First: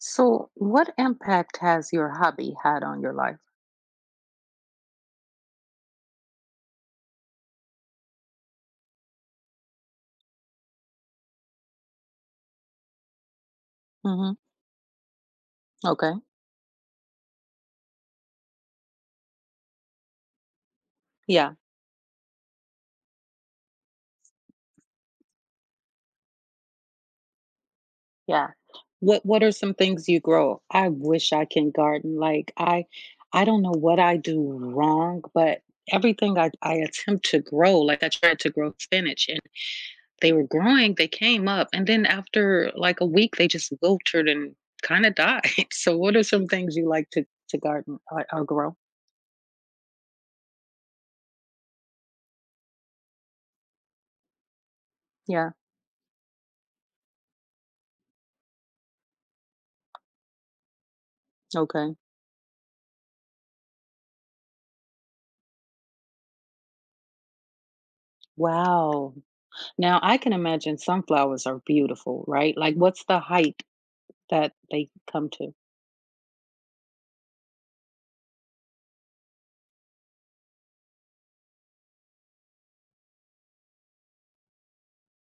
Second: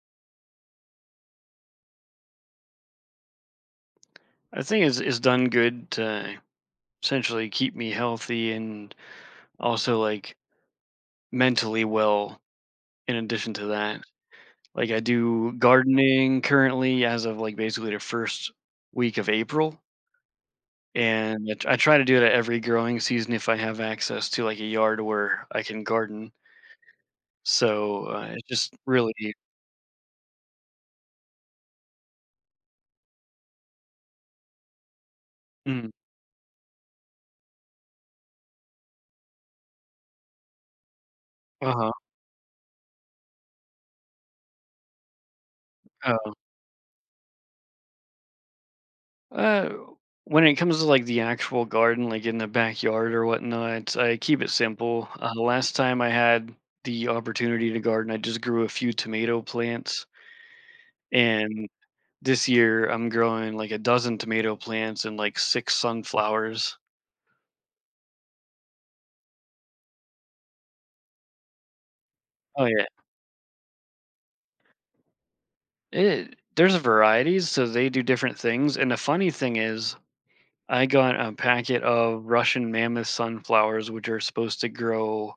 So, what impact has your hobby had on your life? I think it's done good to essentially keep me healthy and also like mentally well in addition to that. Hmm. Like I do Okay. gardening currently as of like basically the first week of April. And Yeah. I try to do it at every growing season if I have access to like a yard where I can garden. So it's Yeah. just really. What are some things you grow? I wish I can garden. Like I don't know what I do wrong, but Mm. everything I attempt to grow, like I tried to grow spinach, and they were growing. They came up, and Uh-huh. then after like a week, they just wilted and kind of died. So, what are some things you like to garden, or grow? Uh, when it comes to like the actual garden, like in the backyard or whatnot, I keep it simple. Yeah. Last time I had the opportunity to garden, I just grew a few tomato plants, and Okay. this year I'm growing like a dozen tomato plants and like six sunflowers. Wow. Now, I can imagine sunflowers are beautiful, right? Oh Like, yeah, what's the height that they come to? it there's varieties, so they do different things. And the funny thing is, I got a packet of Russian mammoth sunflowers, which are supposed to grow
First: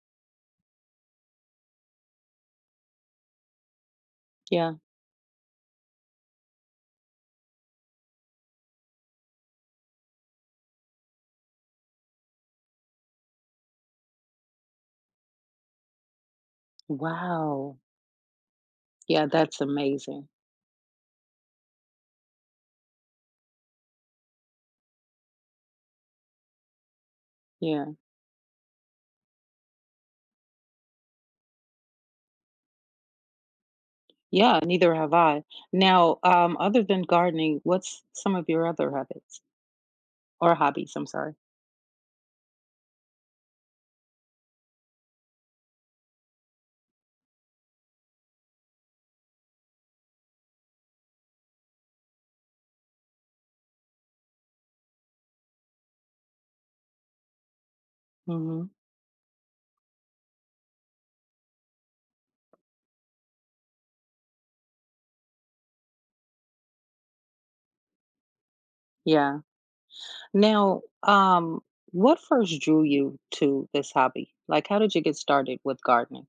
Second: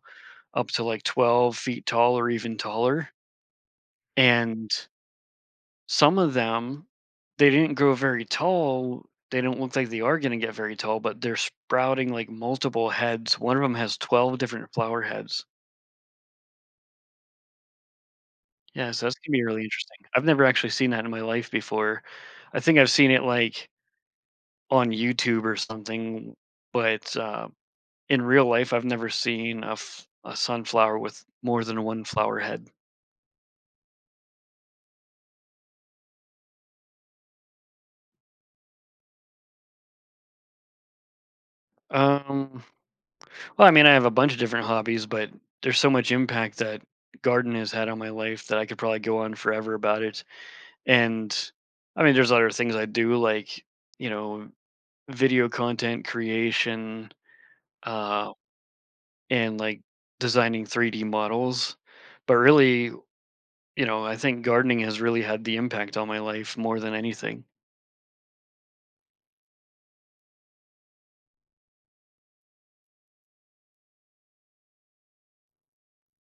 up to like 12 feet tall or even taller. And Yeah. some of them, they didn't grow very tall. They don't look like they are going to get very tall, but they're sprouting like multiple heads. One of them has 12 different flower heads. Wow. Yeah, so that's going Yeah, to be that's really interesting. I've amazing. never actually seen that in my life before. I think I've seen it like on YouTube or something, but Yeah. in real life, I've never seen a sunflower with more than one flower head. Yeah, neither have I. Now, other than gardening, what's some of your other habits or hobbies? I'm sorry. Um, Well, I mean, I have a bunch of different hobbies, but there's so much impact that gardening has had on my life that I could probably go on forever about it. And I mean, there's other things I do, like, you know, video content creation uh, Hmm. and like designing 3D models. But really, I think gardening has really had the impact on my life more than anything. Yeah. Now, what first drew you to this hobby? Like, how did you get started with gardening?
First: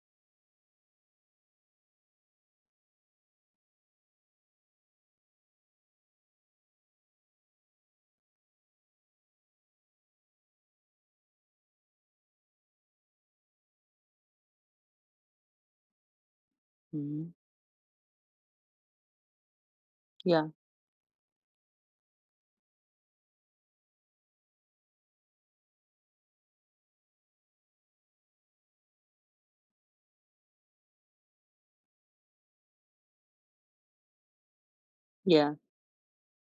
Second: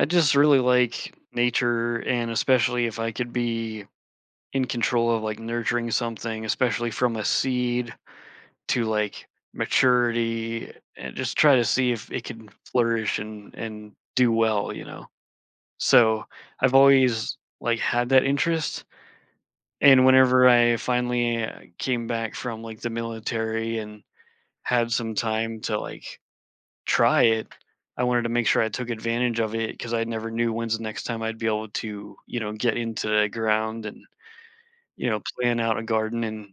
I just really like nature, and especially if I could be in control of like nurturing something, especially from a seed to like maturity and just try to see if it can flourish and do well, so I've Hmm. always like had that interest. And Yeah. whenever I finally came back from like the military and had some time to like try it, I wanted to make sure I took advantage of it, because I never knew when's the next time I'd be able to, get into the ground and, Yeah. plan out a garden and,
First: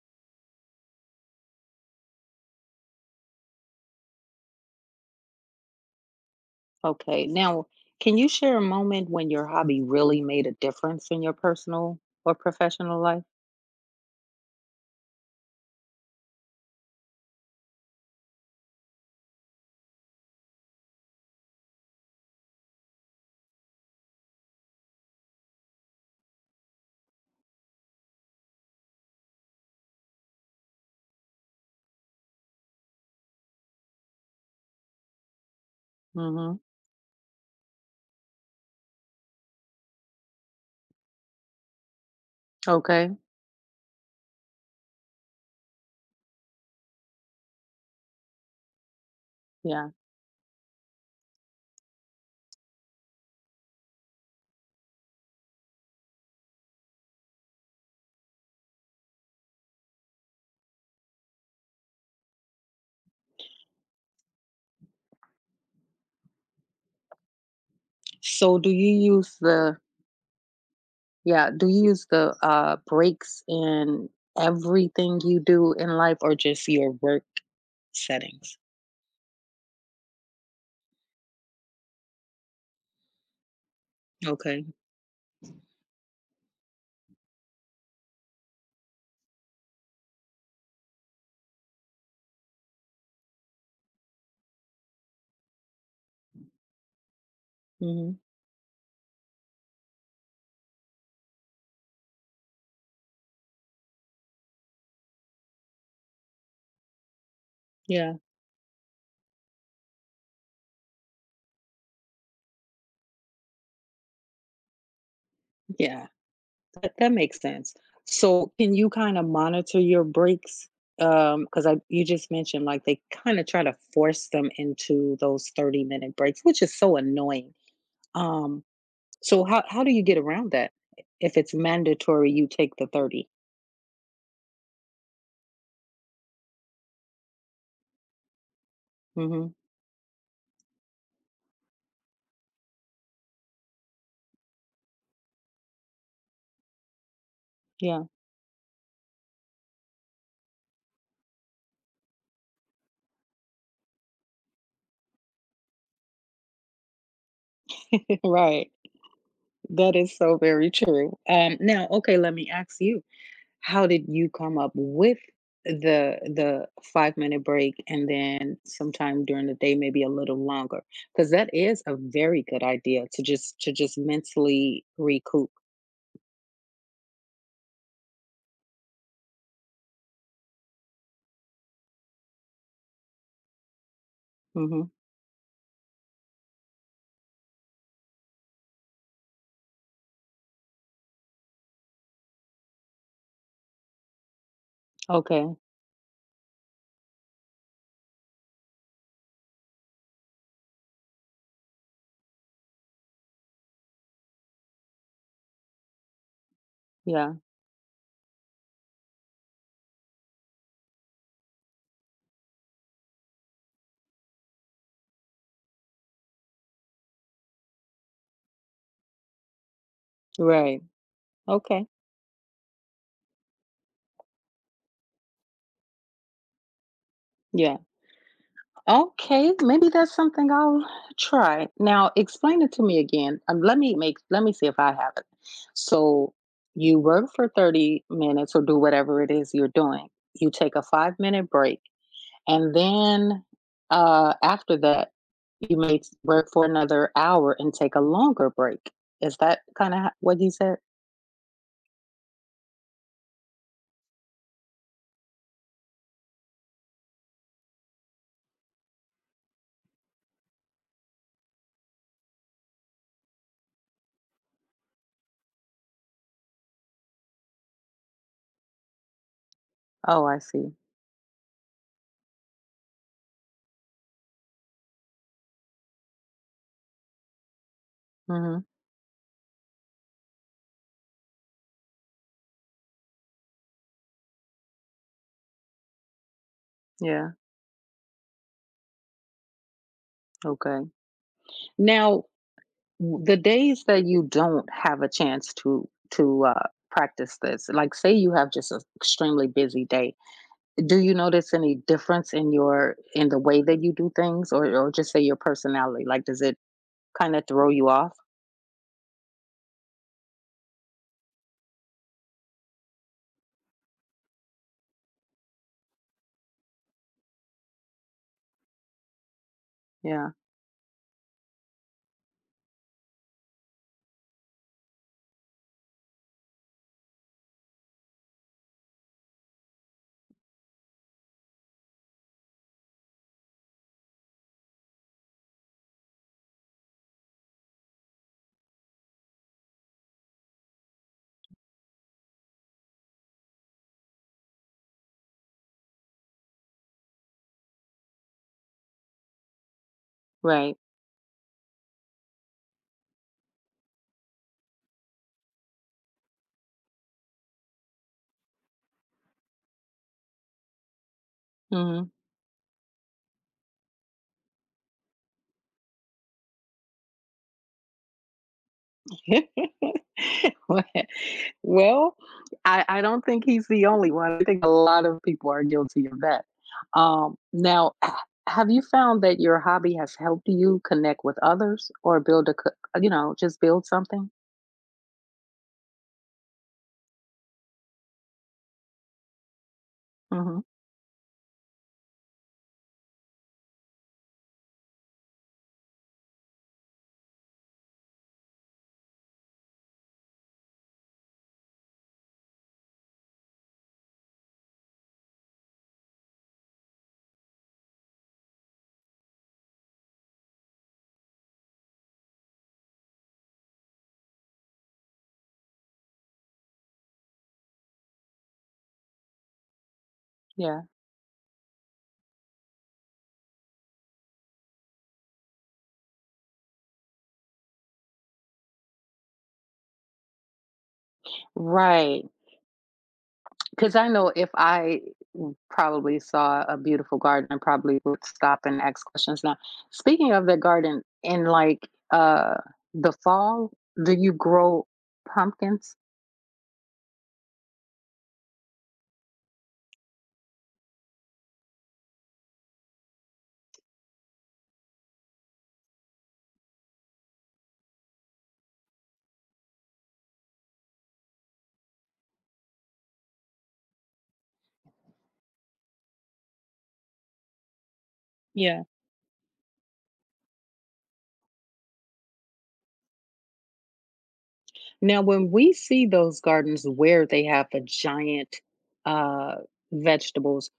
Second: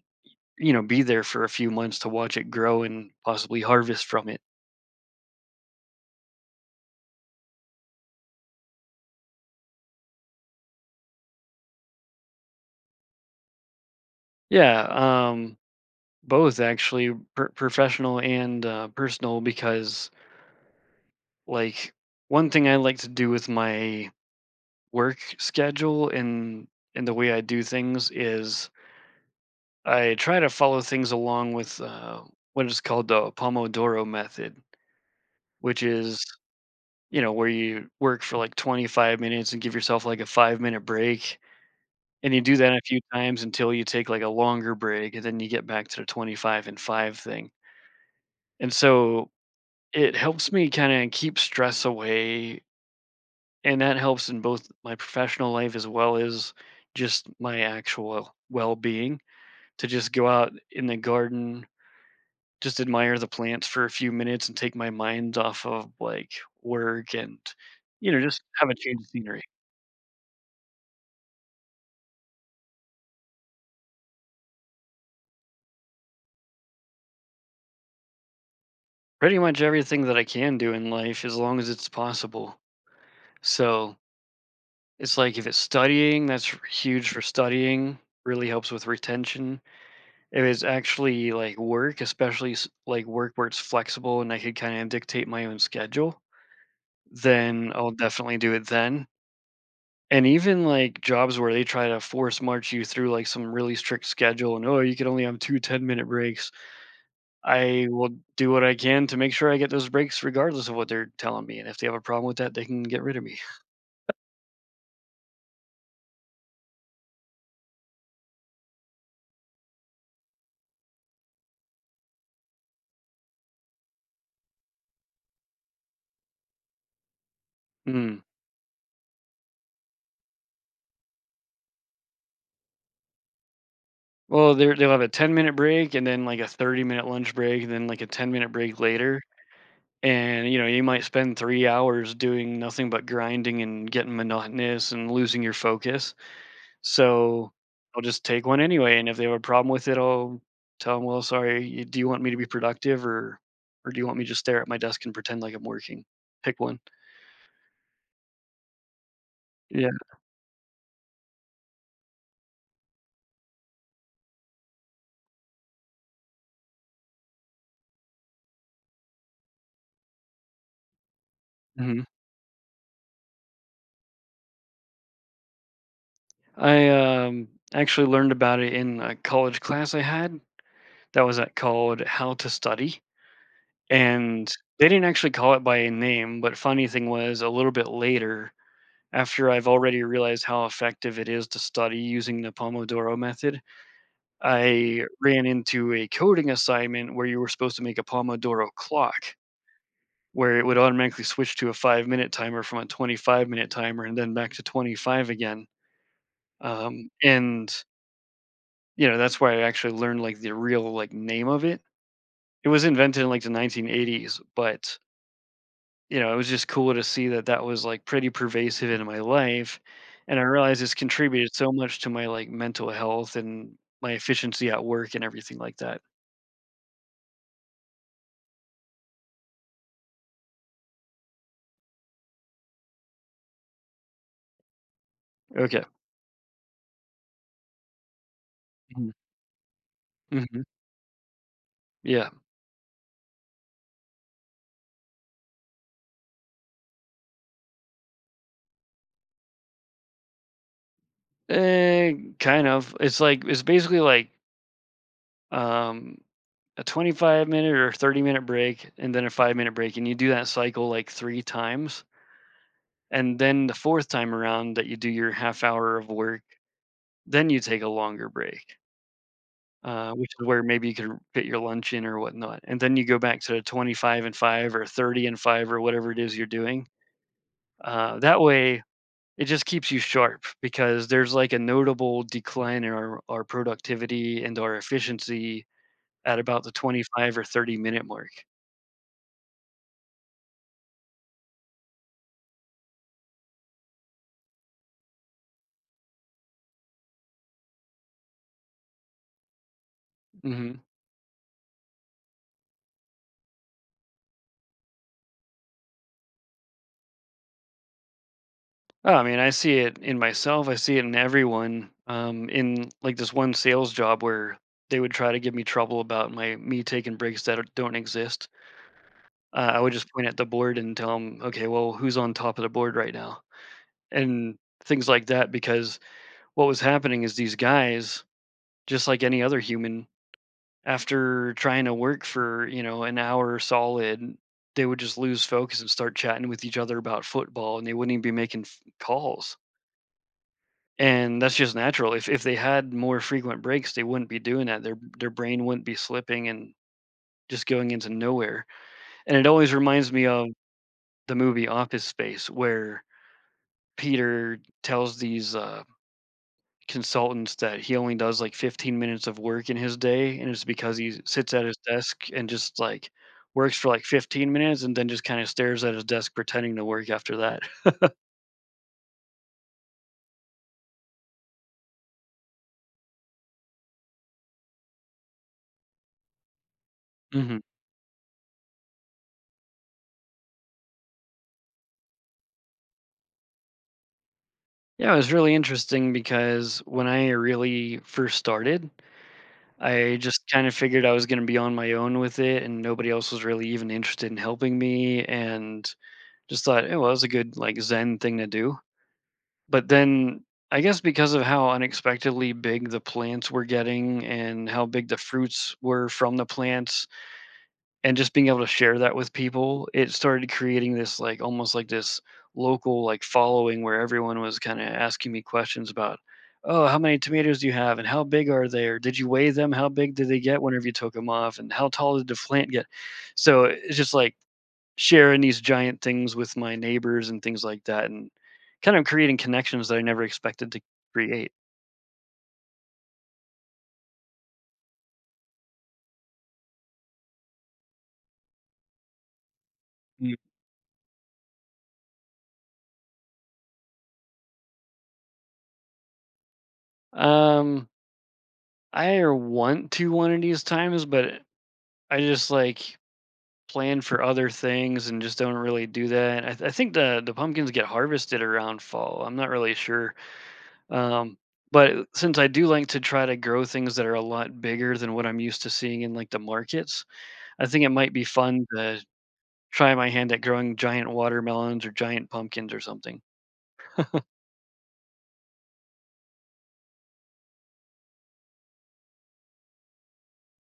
be there for a few months to watch it grow and possibly harvest from it. Okay. Now, can you share a moment when your hobby really made a difference in your personal or professional life? Yeah, both actually, professional and personal, because like one thing I like to do with my work schedule and the way I do things is, I try to follow things along with what is called the Pomodoro method, which is, Hmm. Where you work for like 25 minutes and give yourself like a 5-minute break. And you do that a few Okay. times until you take like a longer break, and then you get back to the 25 and 5 thing. And so Yeah. it helps me kinda keep stress away, and that helps in both my professional life as well as just my actual well-being, to just go out in the garden, just admire the plants for a few minutes and take my mind off of, like, work and, just So, have do a change of you use scenery. the yeah? Do you use the breaks in everything you do in life, or just your work settings? Pretty much everything that I can do in life as long as it's possible. So, Okay. it's like if it's studying, that's huge for studying, really helps with retention. It was actually like work, especially like work where it's flexible and I could kind of dictate my own schedule, then I'll Hmm. definitely do it then. And even like jobs where they try to force march you through like some really strict schedule and, oh, you can only have two 10-minute breaks. I will Yeah. do what I can to make sure I get those breaks regardless of what they're telling me. And if they have a problem with that, they can get rid of me. Yeah. That makes sense. So can you kinda monitor your breaks? Because I you just mentioned, like, they kinda try to force them into those 30-minute breaks, which is so annoying. Mm. Um, so how do you get around that if it's mandatory you take the 30? Well, they'll have a 10-minute break and then like a 30-minute lunch break and then like a 10-minute break later. Mhm. And you might spend 3 hours doing nothing but grinding and getting monotonous and losing your focus, so I'll Yeah, just take one anyway. And if they have a problem with it, I'll tell them, well, sorry, do you want me to be productive, or do you want me to just stare at my desk and pretend like I'm working? Pick one. right. Yeah. That is so very true. Now, okay, let me ask you. How did you come up with the 5-minute break and then sometime during the day, maybe a little longer? Because that is a hmm very good idea to just mentally recoup. I, actually learned about it in a college class I had that was at called How to Study. And they Mhm. didn't actually call it by a name, but funny thing was, a little bit later, after I've already realized how effective it is to study using the Pomodoro method, I ran Okay. into a coding assignment where you were supposed to make a Pomodoro clock where it would automatically switch to a 5-minute timer from a 25-minute timer and then back to 25 again. Yeah. And, that's where I actually learned like the real like name of it. It was invented in like the 1980s, but it was just cool to see that that was, like, pretty pervasive in my life, and I realized Right. it's contributed so Okay. much to my, like, mental health and my efficiency at work and everything like that. Yeah. Okay, maybe that's something I'll try. Now explain it to me again. Let me see if I have it. Okay. So you work for 30 minutes or do Mhm. whatever it is you're doing. You Mhm. take a 5-minute break. Yeah. And then after that, you may work for another hour and take a longer break. Is that kind of what you said? Eh, kind of. It's like it's basically like, um, a 25-minute or 30-minute break and then a 5-minute break, and you do that cycle, like, 3 times, and then the 4th time around that you do your half hour of work, then you take a longer break. Oh, Which I is where see. maybe you could fit your lunch in or whatnot. And then you go back to 25 and 5 or 30 and 5 or whatever it is you're doing. That Hmm. way, it just keeps you sharp, because there's like a notable decline in our productivity and our efficiency at about the Yeah. 25 or 30-minute mark. Okay. Now, the days that you don't have a chance to practice this, like say you have just an extremely busy day, hmm do you notice any difference in the way that you do things, or just say your personality? Like, does it kind of throw you off? Oh, I mean, I see it in myself. I see it in everyone. In like this one sales job where they would try to give me trouble about my me taking breaks that don't exist. I would just point Yeah. at the board and tell them, okay, well, who's on top of the board right now? And things like that. Because what was happening is, these guys, just like any other human, after trying to work for, an hour solid, they would just lose focus and start chatting with each other about football, and they wouldn't even be making calls. And that's just natural. If they had more frequent breaks, they wouldn't be doing that. Their brain wouldn't be slipping and just going into nowhere. And it always reminds me of Right. the movie Office Space, where Peter tells these consultants that he only does like 15 minutes of work in his day, and it's because he sits at his Hmm. desk and just like works for like 15 minutes and then just kind of stares at his desk pretending to work after that. Well, I don't think he's the only one. I think a lot of people are guilty of that. Hmm. Now, have you found that your hobby has helped you connect with others or build a, co- you know, just build something? Yeah, it was really interesting, because when I really first started, I just Mhm. kind of figured I was going to be on my own with it, and nobody else was really even interested in helping me, and just thought, oh, well, it was a good like Zen thing to do. But then I guess, because of how unexpectedly big the plants were getting and how big the fruits were from the plants and just being able to share that with people, it started creating this like almost like this local like following, where everyone was kind of asking me questions about, oh, how many tomatoes do you have and how big are they? Or did you weigh them? How big did they get Yeah. whenever you took them off? And how tall did the plant get? So it's just like sharing these giant things with my neighbors and things like that, and kind of creating connections that I never expected to create. Right. Because I know if I probably saw a beautiful garden, I probably would stop and ask questions. Now, speaking Mm. of the garden, in like the fall, do you grow pumpkins? Um, I want to one of these times, but I just like plan for other things and just don't really do that. I think the pumpkins get harvested around fall. I'm not really sure, um, but since I do like to try to grow things that are a lot bigger than what I'm used to seeing in like the markets, I think it might be fun to try my hand at growing giant watermelons or giant pumpkins or something. Now, when we see those gardens where they have the giant uh, vegetables,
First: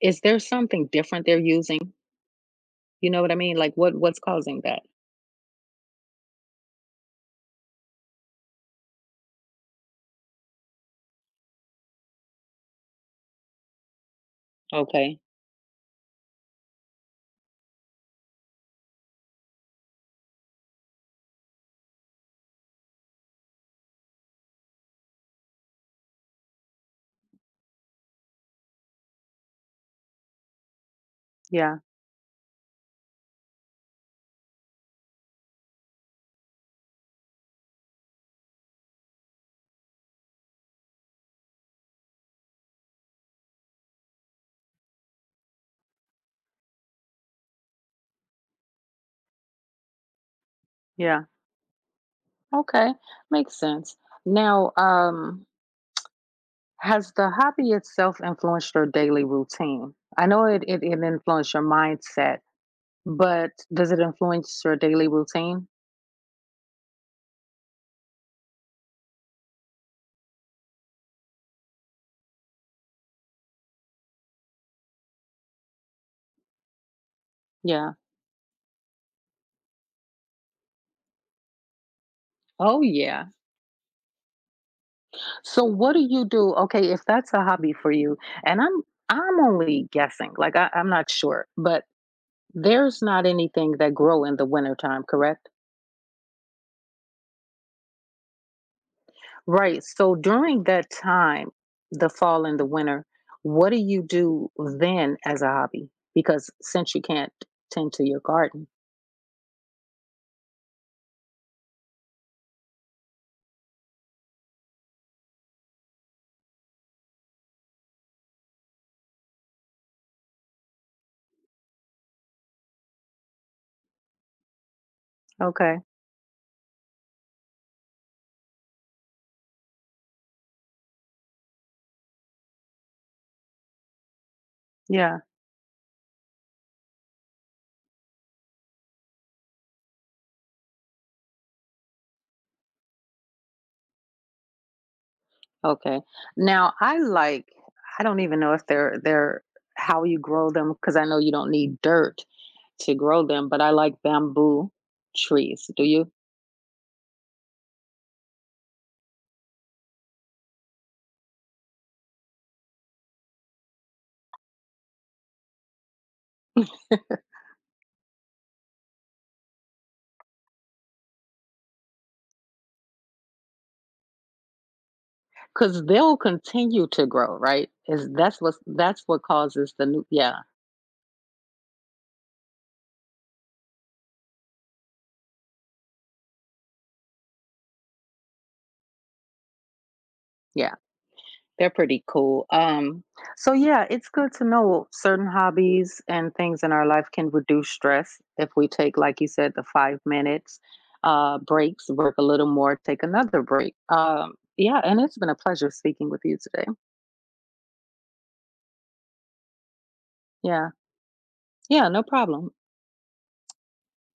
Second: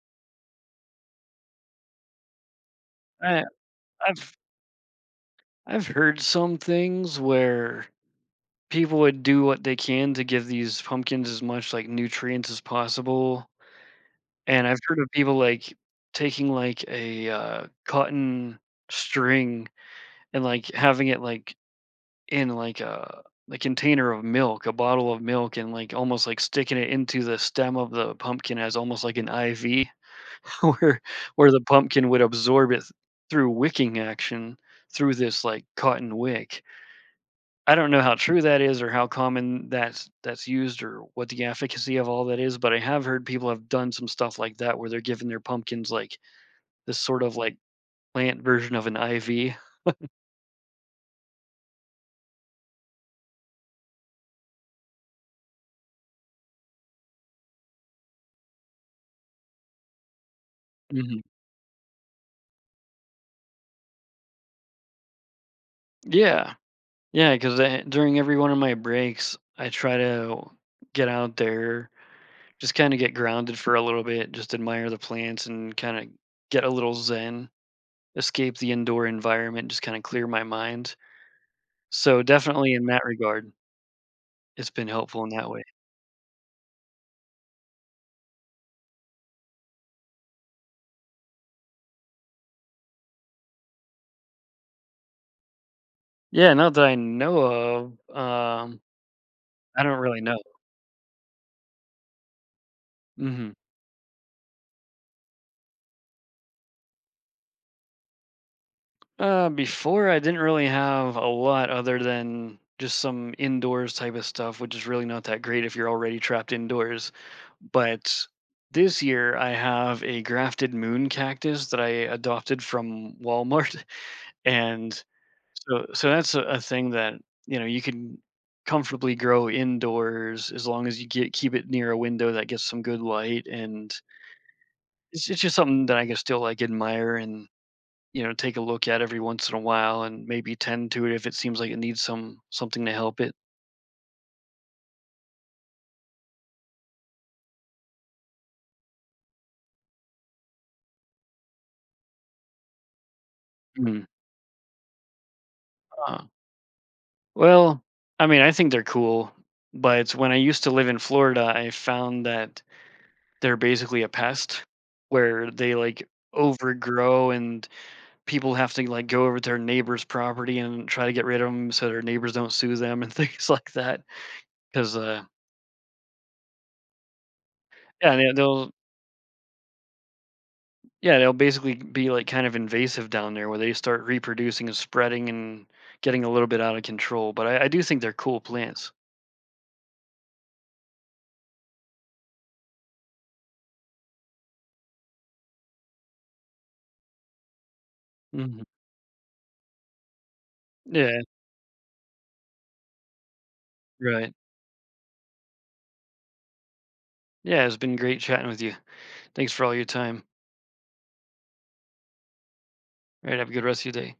is there something different they're using? You know what I I mean? Like, what's I've causing that? I've heard some things where people would do what they can to give these pumpkins as much, like, nutrients as possible, and I've heard of Okay, people, like, taking, like, a, cotton string and, like, having it, like, in, like, a container of milk, a bottle of milk, and, like, almost, like, sticking it into the stem of the pumpkin as almost like an IV. Where the yeah, pumpkin would absorb it through wicking action through this like cotton wick. I don't know how true that is or how common that's used or what the efficacy of all that is, but I have heard people have done some stuff like that where they're giving their pumpkins like this sort of like plant version of an IV. yeah, okay, makes sense. Now, has the hobby itself influenced your daily routine? I know it Mhm. influenced your mindset, but does it influence your daily routine? Yeah. Yeah, because during every one of my breaks, I try to get out there, just kind of get grounded for a little bit, just admire the plants and kind of get a little zen. Yeah. Escape the indoor environment, just kinda clear my mind. So, definitely Oh in that yeah. regard, it's been helpful in that way. So what do you do? Okay, if that's a hobby for you, and I'm only guessing, like I'm not sure, but there's not anything that grow in the wintertime, correct? Yeah, not that I know of, Right. I don't So really know. during that time, the fall and the winter, Mhm. what do you do then as a hobby? Because since you can't tend to your garden. Before I didn't really have a lot other than just some indoors type of stuff, which is really not that great if you're already trapped indoors. But this year, I have a grafted moon cactus that I adopted from Walmart, and Okay. so that's a thing that, you can comfortably grow indoors as long as you get keep it near a window that gets some good light, and Yeah. it's just something that I can still like admire and, take a look at every once in a while and maybe tend to it if it seems like it needs something to help it. Okay. Now I don't even know if they're how you grow them because I know you don't need dirt to grow them, but I like Mm. bamboo trees. Do you? Uh, well, I mean, I think they're cool, but when I used to live in Florida, I found that they're basically a pest where they like overgrow and people have to, like, go over to their neighbor's property and try to get rid of them so their neighbors don't sue them and things like that, 'cause, Because they'll continue to grow, right? Is yeah, they that's what they'll that's what causes the new? Yeah, yeah, they'll basically be, like, kind of invasive down there, where they start reproducing and spreading and getting a little bit out of control, but I do think they're cool plants. yeah. They're pretty cool. So yeah, it's good to know certain hobbies and things in our life can reduce stress if we Mhm. take, like you said, the 5 minutes Yeah, breaks, work a little more, take another break. Right. Yeah, and it's been a pleasure speaking with you today. Yeah, it's been great chatting with you. Thanks for all your time. Yeah, yeah, no problem. Alright, have a good rest of your day.